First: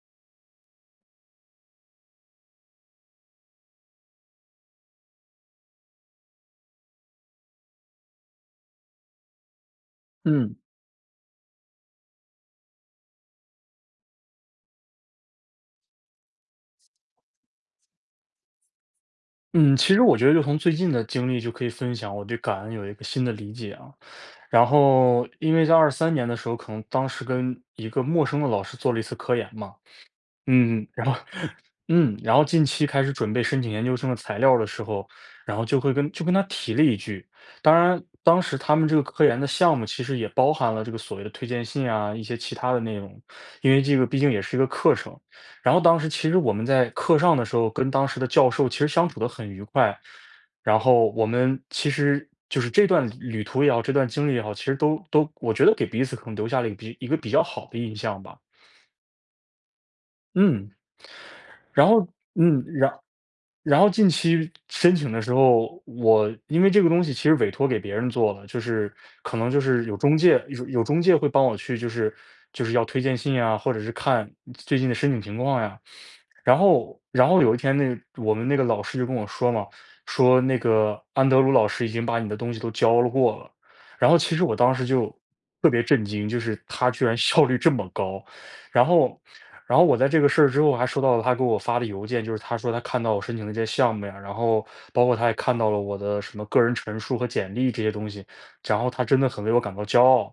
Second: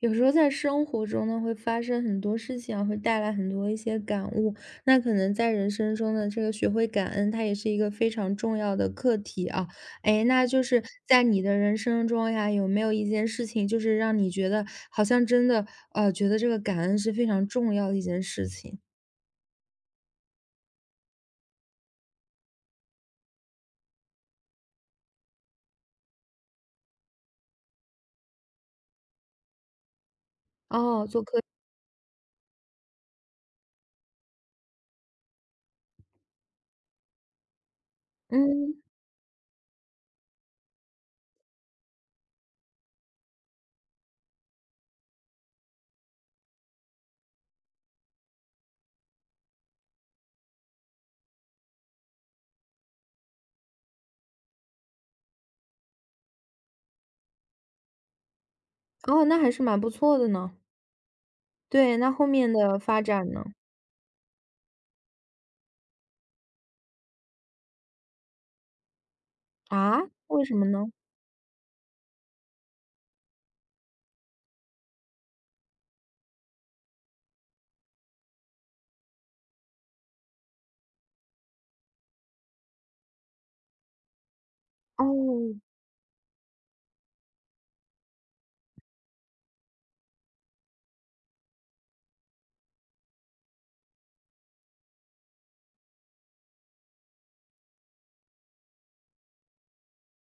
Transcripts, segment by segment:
有时候在生活中呢，会发生很多事情啊，会带来很多一些感悟。那可能在人生中的这个学会感恩，它也是一个非常重要的课题啊。哎，那嗯就是在你的人生中呀，有没有一件事情，就是让你觉得好像真的，觉得这个感恩是非常重要的一件事情？嗯，其实我觉得就从最近的经历就可以分享，我对感恩有一个新的理解啊。然后，因为在23年的时候，可能当时跟一个陌生的老师做了一次科研嘛，嗯，哦，然后做科，然后近期开始准备申请研究生的材料的时候，然后就会跟他提了一句。当然，当时他嗯，们这个科研的项目其实也包含了这个所谓的推荐信啊，一些其他的内容，因为这个毕竟也是一个课程。然后当时其实我们在课上的时候，跟当时的教授其实相处得很愉快，然后我们其实就是这段旅途也好，这段经历也好，其实都我觉得给彼此可能留下了一个比较好的印象吧。哦，那还是蛮不错的呢。嗯，然对，后那后面嗯，的然发展呢？然后近期申请的时候，我因为这个东西其实委托给别人做了，就是可能就是有啊，中介，为什么有有呢？中介会帮我去，就是要推荐信呀，或者是看最近的申请情况呀。然后有一天那我们那个老师就跟我说嘛，说那个安德鲁老师已经把你的东西都教了过了。然后其实我当时就哦，特别震惊，就是他居然 效率这么高。然后，然后我在这个事儿之后还收到了他给我发的邮件，就是他说他看到我申请的这些项目呀，然后包括他也看到了我的什么个人陈述和简历这些东西，然后他真的很为我感到骄傲，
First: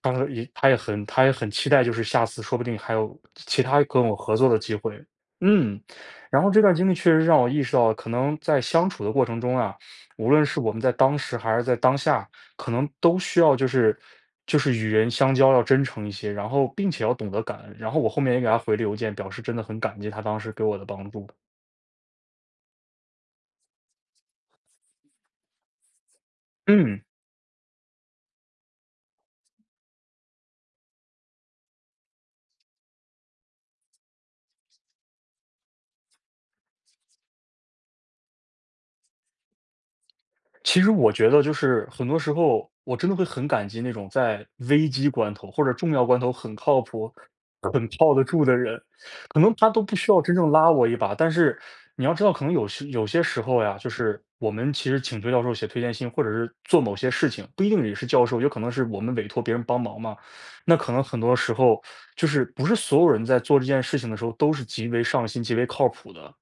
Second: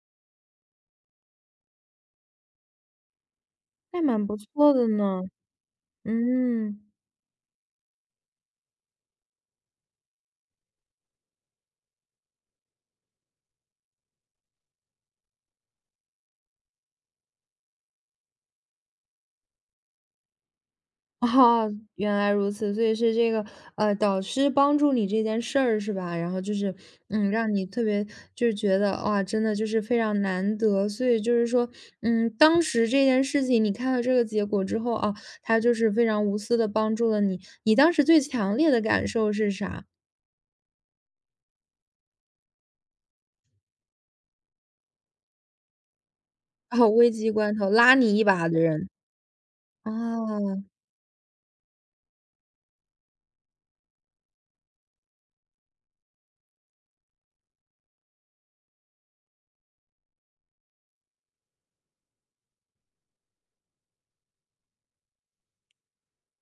当时也他也很他也很期待，就是下次说不定还有其他那跟我蛮合不作的错机的会。呢。嗯，然后这段嗯。经历确实让我意识到，可能在相处的过程中啊，无论是我们在当时还是在当下，可能都需要就是与人相交要真诚一些，然后并且要懂得感恩。然后我后面也给他回了邮件，表示真的很感激他当时给我的帮助。哦，原来如此，所以是这个，导师帮助你这件事儿是吧？然后就是，嗯。嗯，让你特别就是觉得哇，真的就是非常难得，所以就是说，嗯，当时这件事情你看到这个结果之后啊，他就是非常无私的帮助了你，你当时最强烈的感受是啥？其实我觉得就是很多时候，我真的会很感激那种在危机关头或者重要关头很 靠哦，危谱、机关头很拉靠你得一住把的的人。人，可能他都不需要真正啊。拉我一把，但是你要知道，可能有些时候呀，就是我们其实请崔教授写推荐信，或者是做某些事情，不一定也是教授，有可能是我们委托别人帮忙嘛。那可能很多时候，就是不是所有人在做这件事情的时候都是极为上心、极为靠谱的。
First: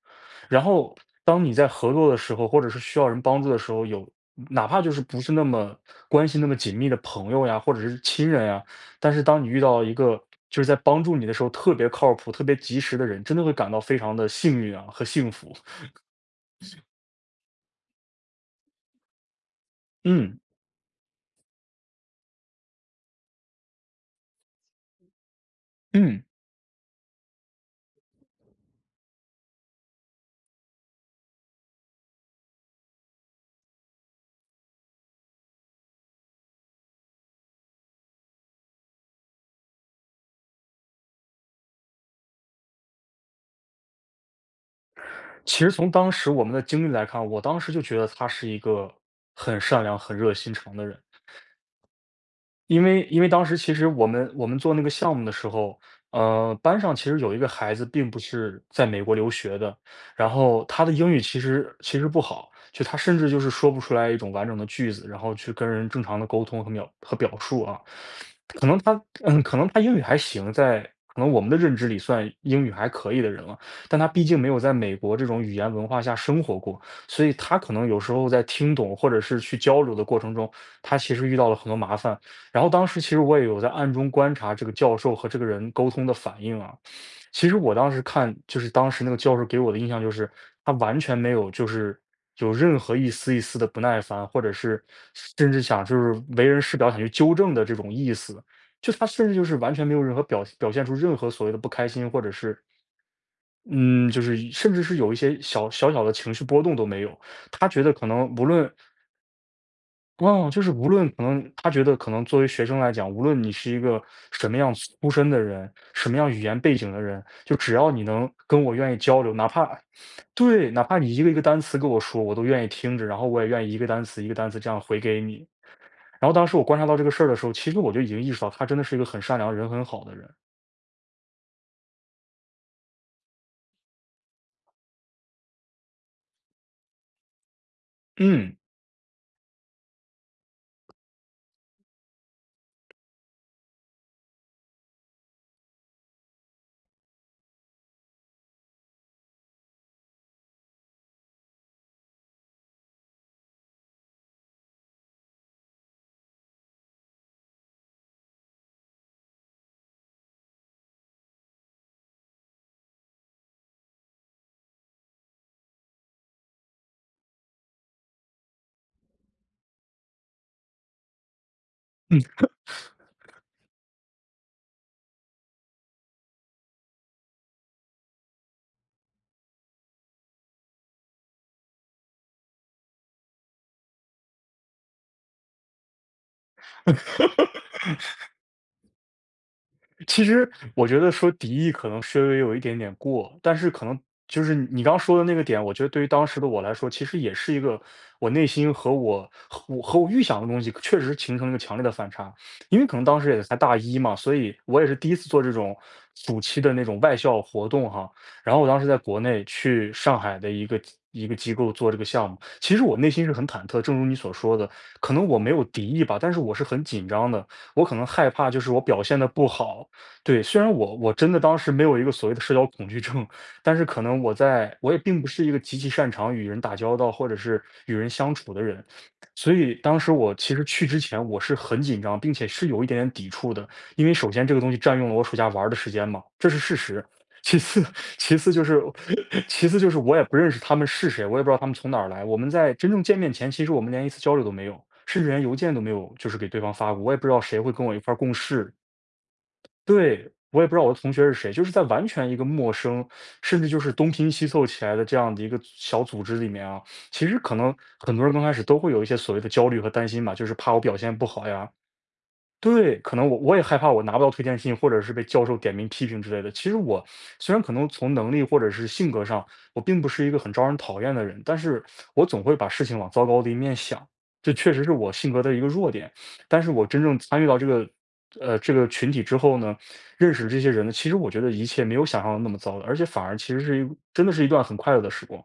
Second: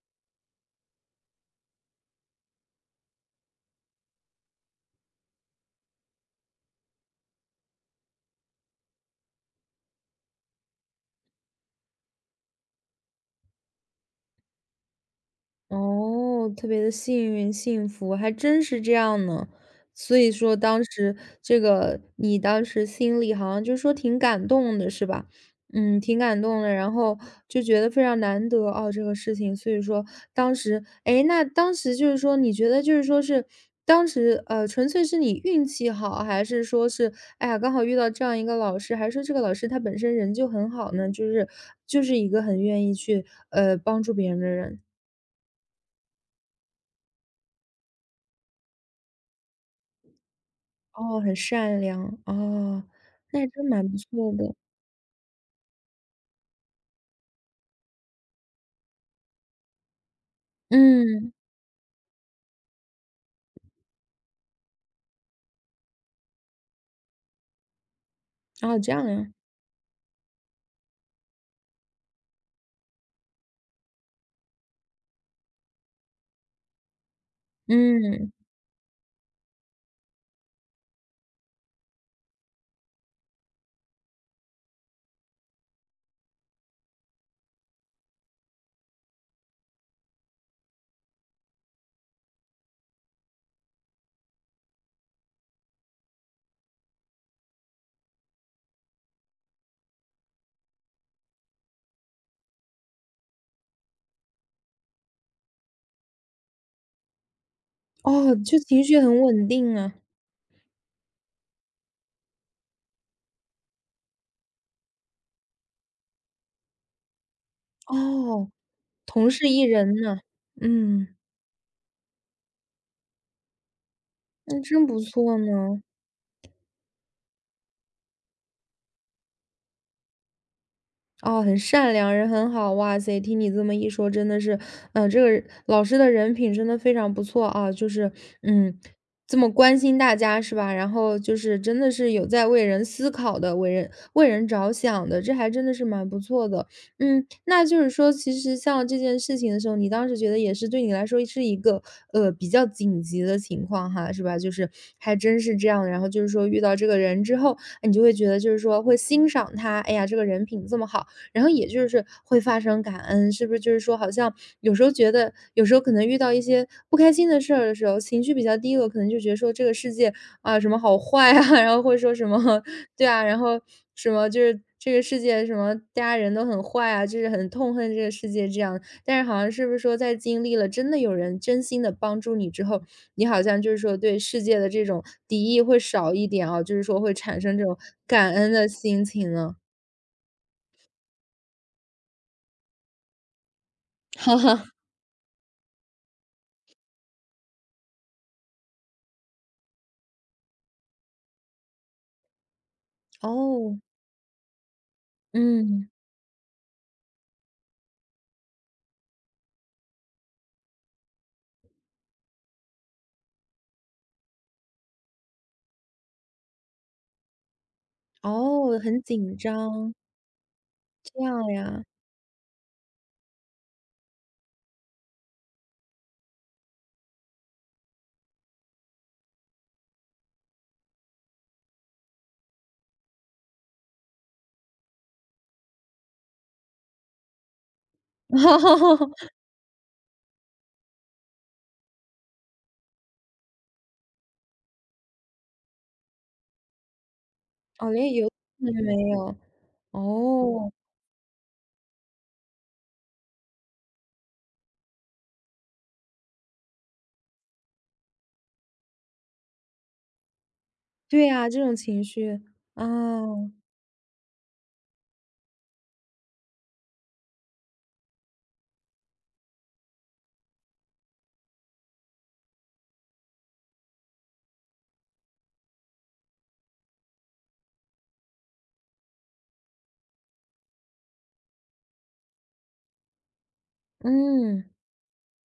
然后当你在合作的时候，或者是需要人帮助的时候，哪怕就是不是那么关系那么紧密的朋友呀，或者是亲人呀，但是当你遇到一个就是在帮助你的时候特别靠谱、特别及时的人，真的会感到非常的幸运啊和幸福。哦，特别的幸运、幸福，还真是这样呢。所以嗯说当时这个你当时心里好像就说挺感动的是吧？嗯，挺嗯，感动的，然后就觉得非常难得哦，这个事情。所以说当时哎，那当时就是说你觉得就是说是当时，纯粹是你运气好，还是说是，哎呀，刚好遇到这样一个老师，还是说这个老师他本身人就很好呢？就是一个很愿意去，帮助别人的人。其实从当时我们的经历来看，我当时就觉得他是一个很善良、很热心肠的人。哦，很善良，因哦，为因为那当还时真其实蛮不我们错我的。们做那个项目的时候，班上其实有一个孩子并不是在美国留学的，然后他的英语嗯，其实不好，就他甚至就是说不出来一种完整的句子，然后去跟人正常的沟通和表述啊。哦，这样呀，可能他英语还行，可能我们的认知里算英语还可以的人了，但他毕竟没有在美国这种语言文化下生活过，所以他可能有时候嗯，在听懂或者是去交流的过程中，他其实遇到了很多麻烦。然后当时其实我也有在暗中观察这个教授和这个人沟通的反应啊。其实我当时看，就是当时那个教授给我的印象就是，他完全没有就是有任何一丝一丝的不耐烦，或者是甚至想就是为人师表想去纠正的这种意思。就他甚至就是完全没有任何表现出任何所谓的不开心，或者是嗯，就是甚至是有一些小的情绪波动都没有。他觉得可能哦，无就论情绪很稳定啊，哦，就是无论可能他觉得可能作为学生来讲，无论你是一个什么样出身的人，什么样语言背景的人，就只要你能哦，跟我愿意交同流，哪是一怕，人呢，对，哪怕嗯，你一个一个单词跟我说，我都愿意听着，然后我也愿意一个单词一个单词那这样真回不给错你。呢。然后当时我观察到这个事儿的时候，其实我就已经意识到他真的是一个很善良、人很好的人。哦，很善良，人很好，哇塞！听你这么一说，真的是，嗯、这个老师的人品真的非常不错啊，就是，嗯。嗯，这么关心大家是吧？然后就是真的是有在为人思考的，为人着想的，这还真的是蛮不错的。嗯，那就是说，其实像这件事情的时候，你当时觉得也是对你来说是一个比较紧急的情况哈，是吧？就是还真是这样。然后就是说遇到这个人之后，你就会觉得就是说会欣赏他，哎呀，这个人品这么好。然后也就是会发生感恩，是不是就是说好像有时候觉得有时候可能遇到一些不开心的事儿的时候，情绪比较低落，可能就觉得说这个世界啊，什么好坏啊，然后会说什么 对啊，然后什么就是这个世界什么大家人都很坏啊，就是很痛恨这个世界这样。但是好像是不是说在经历了真的有人真心的帮助你之后，你好像就是说对世界的这种敌意会少一点啊，就是说会产生这种感恩的心情呢？其实我觉得说敌意可能稍微有一点点过，但是可能 哈就是哈。你刚刚说的那个点，我觉得对于当时的我来说，其实也是一个我内心和我预想的东西确实形成了一个强烈的反差。因为可能当时也才大哦。一嘛，所以我也是第一次做这种嗯，暑期的那种外校活动哈。然后我当时在国内去上海的一个机构做这个项目，其实我内心是很忐忑，正如你所说的，可能我没有敌意吧，但是我是很紧张的，我可能害怕就是我哦，很表现的紧不好，张，对，虽然我这真的样当时没呀。有一个所谓的社交恐惧症，但是可能我也并不是一个极其擅长与人打交道或者是与人相处的人，所以当时我其实去之前我是很紧张，并且是有一点点抵触的，因为首先这个东西占用了我暑假玩儿的时间嘛，这是事实。其次，其次就是，其次就是我也不认识他们是谁，我也不知道他们从哪儿来。我们在真正见面前，其实我们连一次交流都没有，甚至连邮件都没有，就是给对方发过。我也不知道谁会跟哦，我一连块儿油共都事，没有，对，我也哦，不知道我的同学是谁，就是在完全一个陌生，甚至就是东拼西凑起来的这样的一个小组织里面啊，其实可能很多人刚开始都会有一些所谓的焦虑和担心嘛，就是怕我表现不对好呀，这呀，种情绪，对，可能我啊，我也害怕我拿不到推荐信，或者是被教授点名批评之类的。其实我虽然可能从能力或者是性格上，我并不是一个很招人讨厌的人，但是我总会把事情往糟糕的一面想，这确实是我性格的一个弱点。但是我真正参与到这个群体之后呢，认识这些人呢，其实我觉得一切没有想象的那么糟的，而且反而其实真的是一段嗯。很快乐的时光。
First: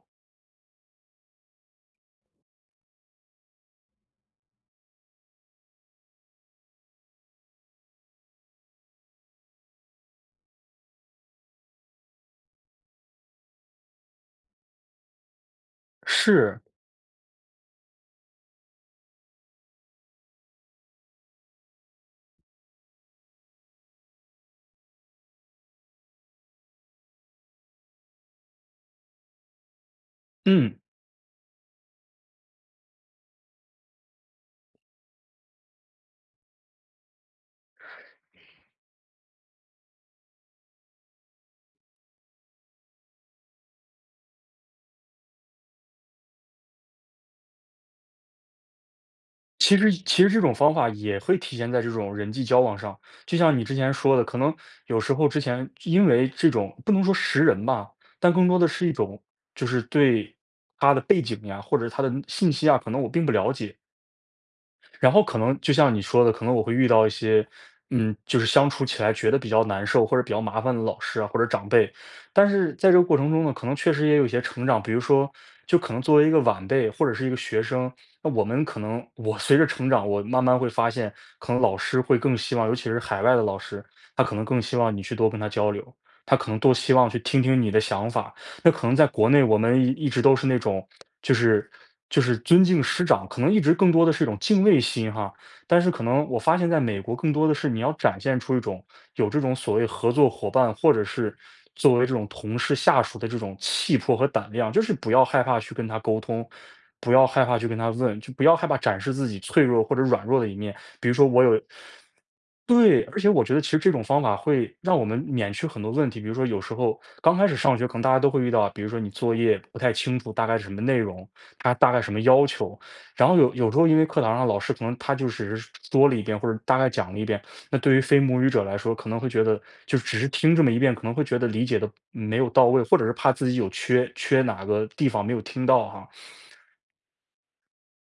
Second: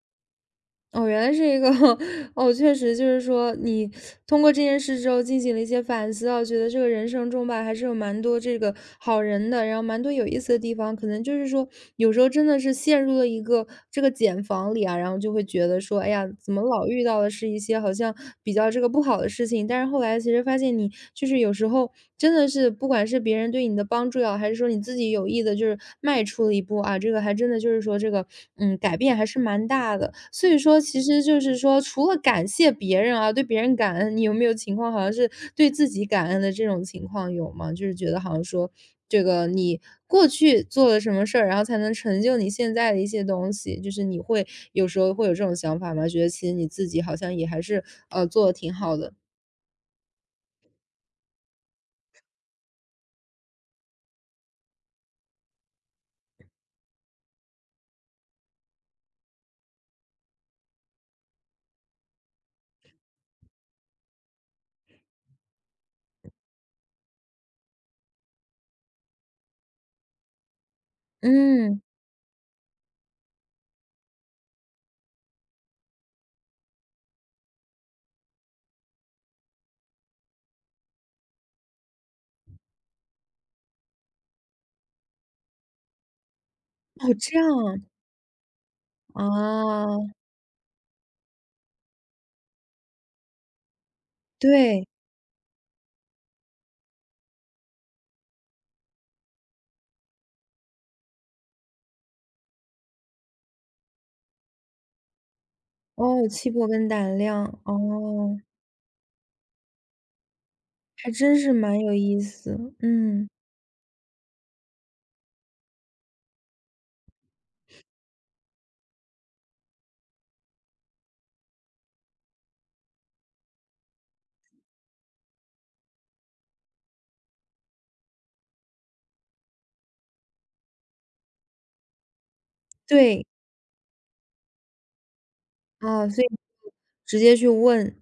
哦，原来是一个 哦，确实就是说，你通过这件事之后进行了一些反思啊，觉得这个人生中吧，还是有蛮多这个好人的，然后蛮多有意思的地方。可能就是说，有时候真的是陷入了一个这个茧房里啊，然后就会觉得说，哎呀，怎是，么老遇到的是一些好像比较这个不好的事情？但是后来其实发现你就是有时候真的是，不管是别人对你的帮助也好，还是说你自己有意的，就是迈出了一步啊，这个还真的就是说这个，嗯，改变还是蛮大的。所以嗯。说其实就是说，除了感谢别人啊，对别人感恩，你有没有情况好像是对自己感恩的这种情况有吗？就是觉得好像说这个你过去做了什么事儿，然后才能成就你现在的一些东西，就是你会有时候会有这种想法吗？觉得其实你自己好像也还是，做的挺好的。其实这种方法也会体现在这种人际交往上，就像你之前说的，可能有时候之前因为这种不能说识人吧，但更多的是一种就是对他的背景呀，或者他的信息啊，可能我并不了解，然后可能就像你说的，可能我会遇到一些，就是相处起来觉得比较难受或者比较麻烦的老师啊或者长嗯，辈，但是在这个过程中呢，可能确实也有一些成长，比如说，就可能作为一个晚辈或者是一个学生，那我们可能我随着成长，我慢慢会发现，可能老师会更希望，尤其是海外的老师，他可能更希望你去多跟他交流，他可能多希望哦，去这听样听你的想法，那可能在啊，国内我们一一啊，直都是那种，就是就是尊敬师长，可能一直更多的是一种敬畏对，心哈。但是可能我发现在美国更多的是你要展现出一种有这种所谓合作伙伴，或者是作为这种同事下属的这种气魄和胆量，就是不要害怕去跟他沟哦，通。气魄跟不胆要害量，怕去跟他问，就哦。不要害怕展示自己脆弱或者软弱的一面。比还如说，真我是有。蛮有意思，对，而嗯，且我觉得其实这种方法会让我们免去很多问题，比如说有时候刚开始上学，可能大家都会遇到，比如说你作业不太清楚大概是什么内容，它大概什么要求，然后有时候因为课堂上老师可能他就只是说了一遍或者大概讲了一遍，那对于非母语者来说，可能会觉得就只是听这么一遍，可能会觉得理解的没有到位，或者是对，怕自己有缺哪个地方没有听到哈。啊，所以直接去问，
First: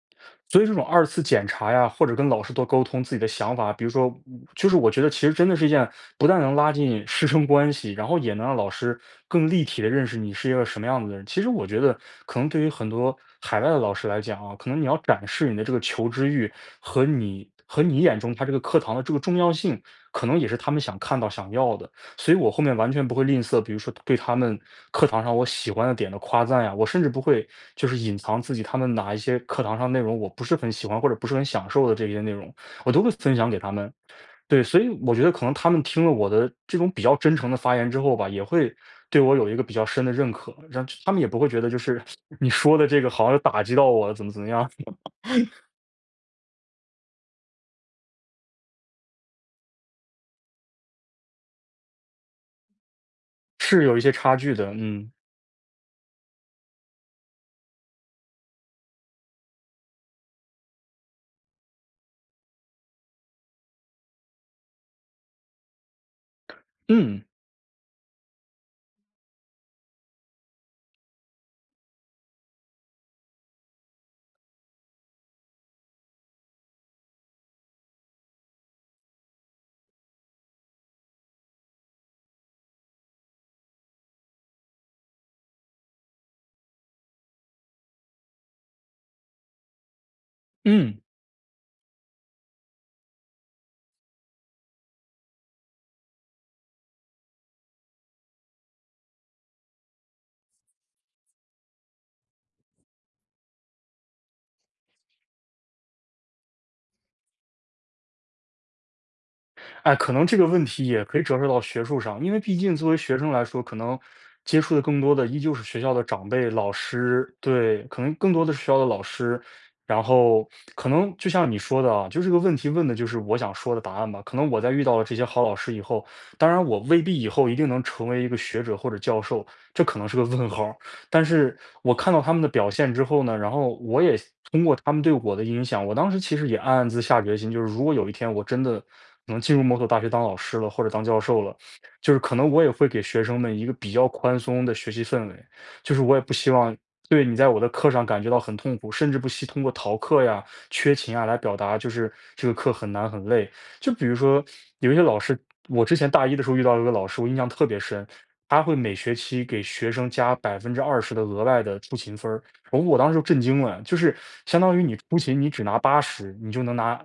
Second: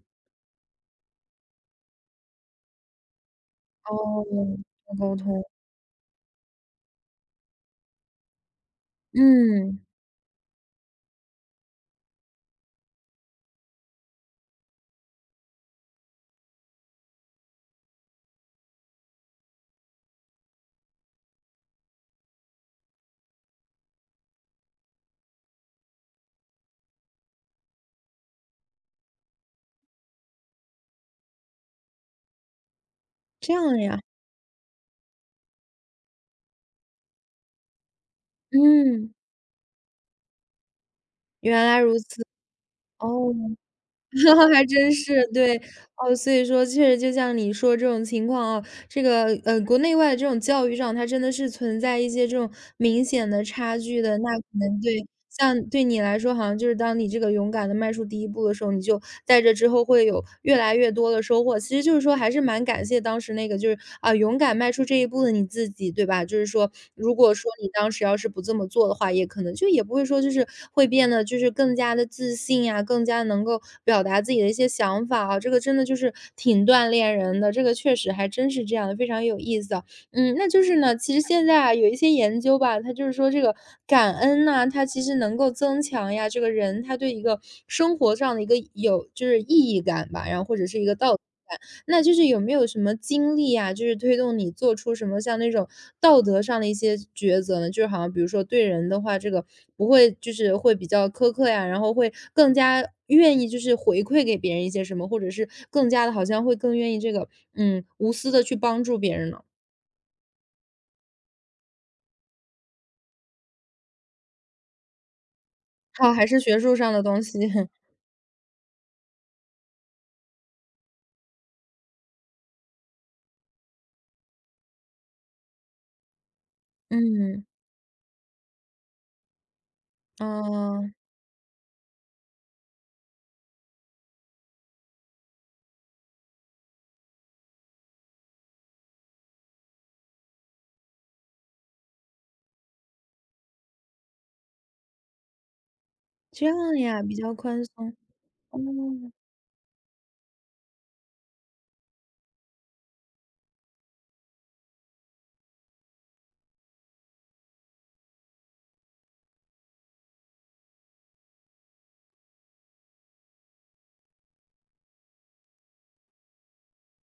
所以这种二次检查呀，或者跟老师多沟通自己的想法，比如说，哦，就是我多觉得沟其实通，真的是一件不但能拉近师生关系，然后也能让老师更立嗯，体的认识你是一个什么样子的人。其实我觉得，可能对于很多海外的老师来讲啊，可能你要展示你的这个求知欲和你眼中他这个课堂的这个重要性，可能也是他们想看到、想要的。所以我后面完全不会吝啬，比如说对他们课堂上我喜欢的点的夸赞呀，我甚至不会就是隐藏自己他们哪一些课堂上内容我不是很喜欢或者不是很享受的这些内容，我都会分享这给他样们。呀，对，所以我觉得可能他们听了我的这种比较真诚的发言之后吧，也会嗯，对我有一个比较深的认可，让他们也不会原觉得就来如是 此，你说的这个好哦，像打击到我了，怎么怎么 还样，真是，对，哦，所以说确实就像你说这种情况啊，这个，国内外这种教育上，它真的是存在一些这种明显的 差是有一距些的，那差可距的。能对嗯像对你来说，好像就是当你这个勇敢的迈出第一步的时候，你就在这之后会有越来越多的收获。其实就是说还是蛮感谢当时那个就是，啊，勇敢迈出这一步的你自己，对吧？就是说如嗯果说你当时要是不这么做的话，也可能就也不会说就是会变得就是更加的自信呀，更加能够表达自己的一些想法啊，这个真的就是挺锻炼人的，这个确实还真是这样的，非常有意思啊。嗯，那就是呢，其实现在啊，有一些研究吧，它就是说这个感恩呐，它其实能够增强呀，这个人他对一个生活上的一个有就是意义感吧，然后或者是一个嗯。道德感。那就是有没有什么经历啊，就是推动你做出什么像那种道德上的一些抉择呢？就是好像比如说对人的话，这个不会就是会比较苛刻呀，然后会更加愿意就是回馈给别人一些什么，或者是更加的好像会更愿意这个无私的去帮助别人呢？哎，可能这个问题也可以折射到学术上，因为毕竟作为学生来说，可能接触的更多的依旧是学校的哦，长还是辈、学老术上的东师，西。对，可能更多的是学校的老师。然后可能就像你说的啊，就这个问题问的就是我想说的答案吧。可能我在遇到了这些好老师以后，当然我未必以嗯，后一定能成为一个学者或者教授，这可能是个问号。哦，但是我看到他们的表现之后呢，然后我也通过他们对我的影响，我当时其实也暗暗自下决心，就是如果有一天我真的能进入某所大学当老师了，或者当教授了，就是可能我也会给学生们一个比较宽松的学习氛围，就是我也不这希望样呀，比对较你在我宽的松。课上感觉到很痛苦，甚哦。至不惜通过逃课呀、缺勤啊来表达，就是这个课很难很累。就比如说有一些老师，我之前大一的时候遇到一个老师，我印象特别深，他会每学期给学生加20%的额外的出勤分儿，我当时就震惊了，就是相当于你出勤你只拿80，你就能拿，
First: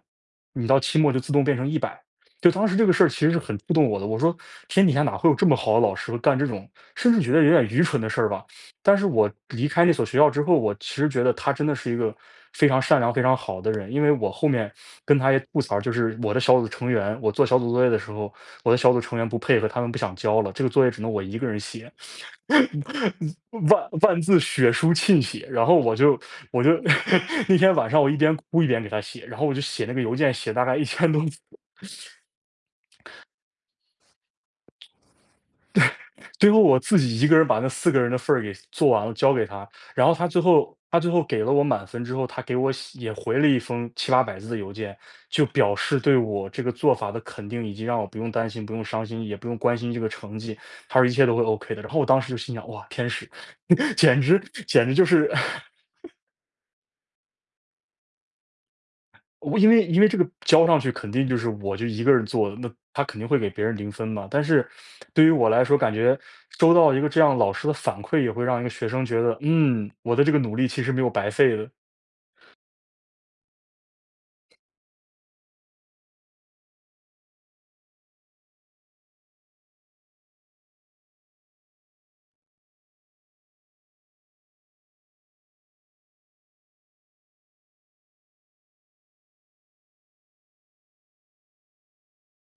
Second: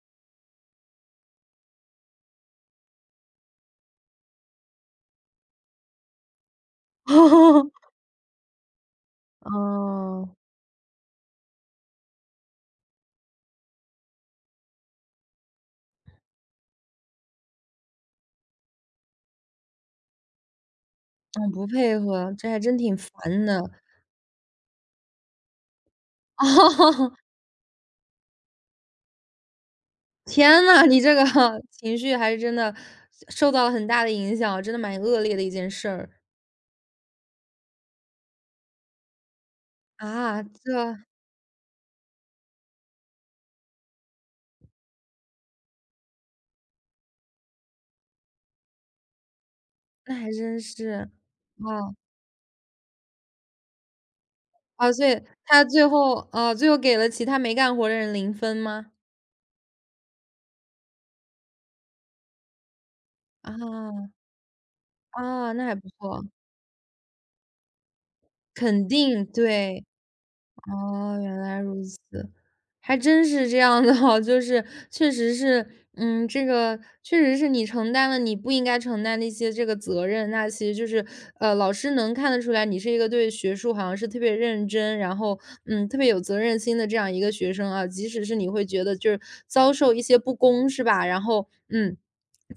你到期末就自动变成100。就当时这个事儿其实是很触动我的，我说天底下哪会有这么好的老师会干这种，甚至觉得有点愚 蠢的事儿吧。但是我离开那所学哦，校之后，我其实觉得他真的是一个非常善良、非常好的人。因为我后面跟他也吐槽，就是我的小组成员，我做小组作业的时候，我的小组成员不配合，他们不想交了，这个作业只能我一个嗯，人不写，配合，这还真挺烦 的。万万字血书沁写。然后我就 我就 哦 那天晚上我一边哭一边给他写，然后我就写那个邮件，写大天概一呐，你千这多个 字，情绪还是真的受到了很大的影响，真的蛮恶劣的一件事儿。最后我自己一个人把那四个人的份儿给做完了，交给他，然后他最啊，后这他最后给了我满分之后，他给我写也回了一封七八百字的邮件，就表示对我这个做法的肯定，以及让我不用担心、不用伤心，也不用关心这个那还成绩，真他说一是。切都会 OK 的。然啊后我当时就心想：“哇，天使，简直简啊，直就所以是 他最后啊，最后给了其他没干活的人零分吗？我因为这个交上去肯定就是我就一个人做的，那他肯定会给别人0分啊，嘛。但是对于我啊，来那还说，不感觉错，收到一个这样老师的反馈，也会让一个学肯生觉定，得，对。嗯，我的这个努力其实没有哦，白原费来的。如此，还真是这样的哦，就是确实是，嗯，这个确实是你承担了你不应该承担的一些这个责任，那其实就是，老师能看得出来你是一个对学术好像是特别认真，然后嗯，特别有责任心的这样一个学生啊，即使是你会觉得就是遭受一些不公是吧？然后嗯。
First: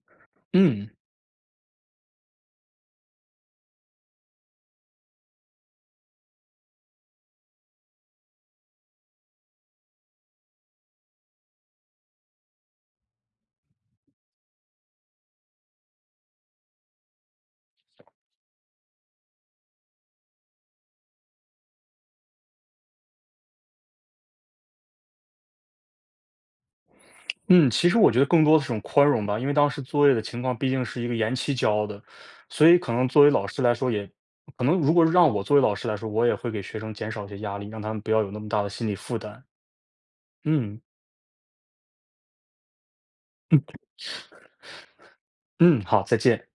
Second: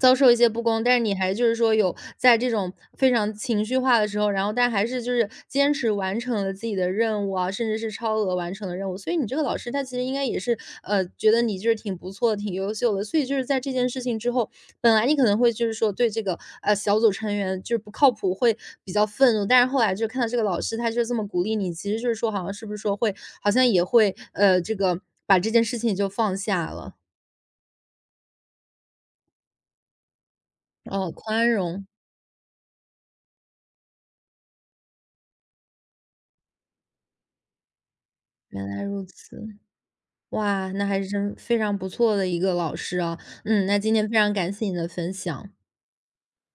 遭受一些不公，嗯但是你还就是说有在这种非常情绪化的时候，然后但还是就是坚持完成了自己的任务啊，甚至是超额完成了任务。所以你这个老师他其实应该也是觉得你就是挺不错、挺优秀的。所以就是在这件事情之后，本来你可能会就是说对这个小组成员就是不靠谱会比较愤怒，但是后来就看到这个老师他就这么鼓励你，其实就是说好像是不是说会好像也会这个把这件事情就放下了，嗯。其实我觉得更多的是种宽容吧，因为当时作业的情况毕竟是一哦，个延宽期交容，的，所以可能作为老师来说也，可能如果让我作为老师来说，我也会给学生减少一些压力，让他们不要有那么大原的来心理如负担。此。哇，嗯那还是真非常不错的一个老师啊。嗯，那今天非常感谢你的分享。嗯，好，再见。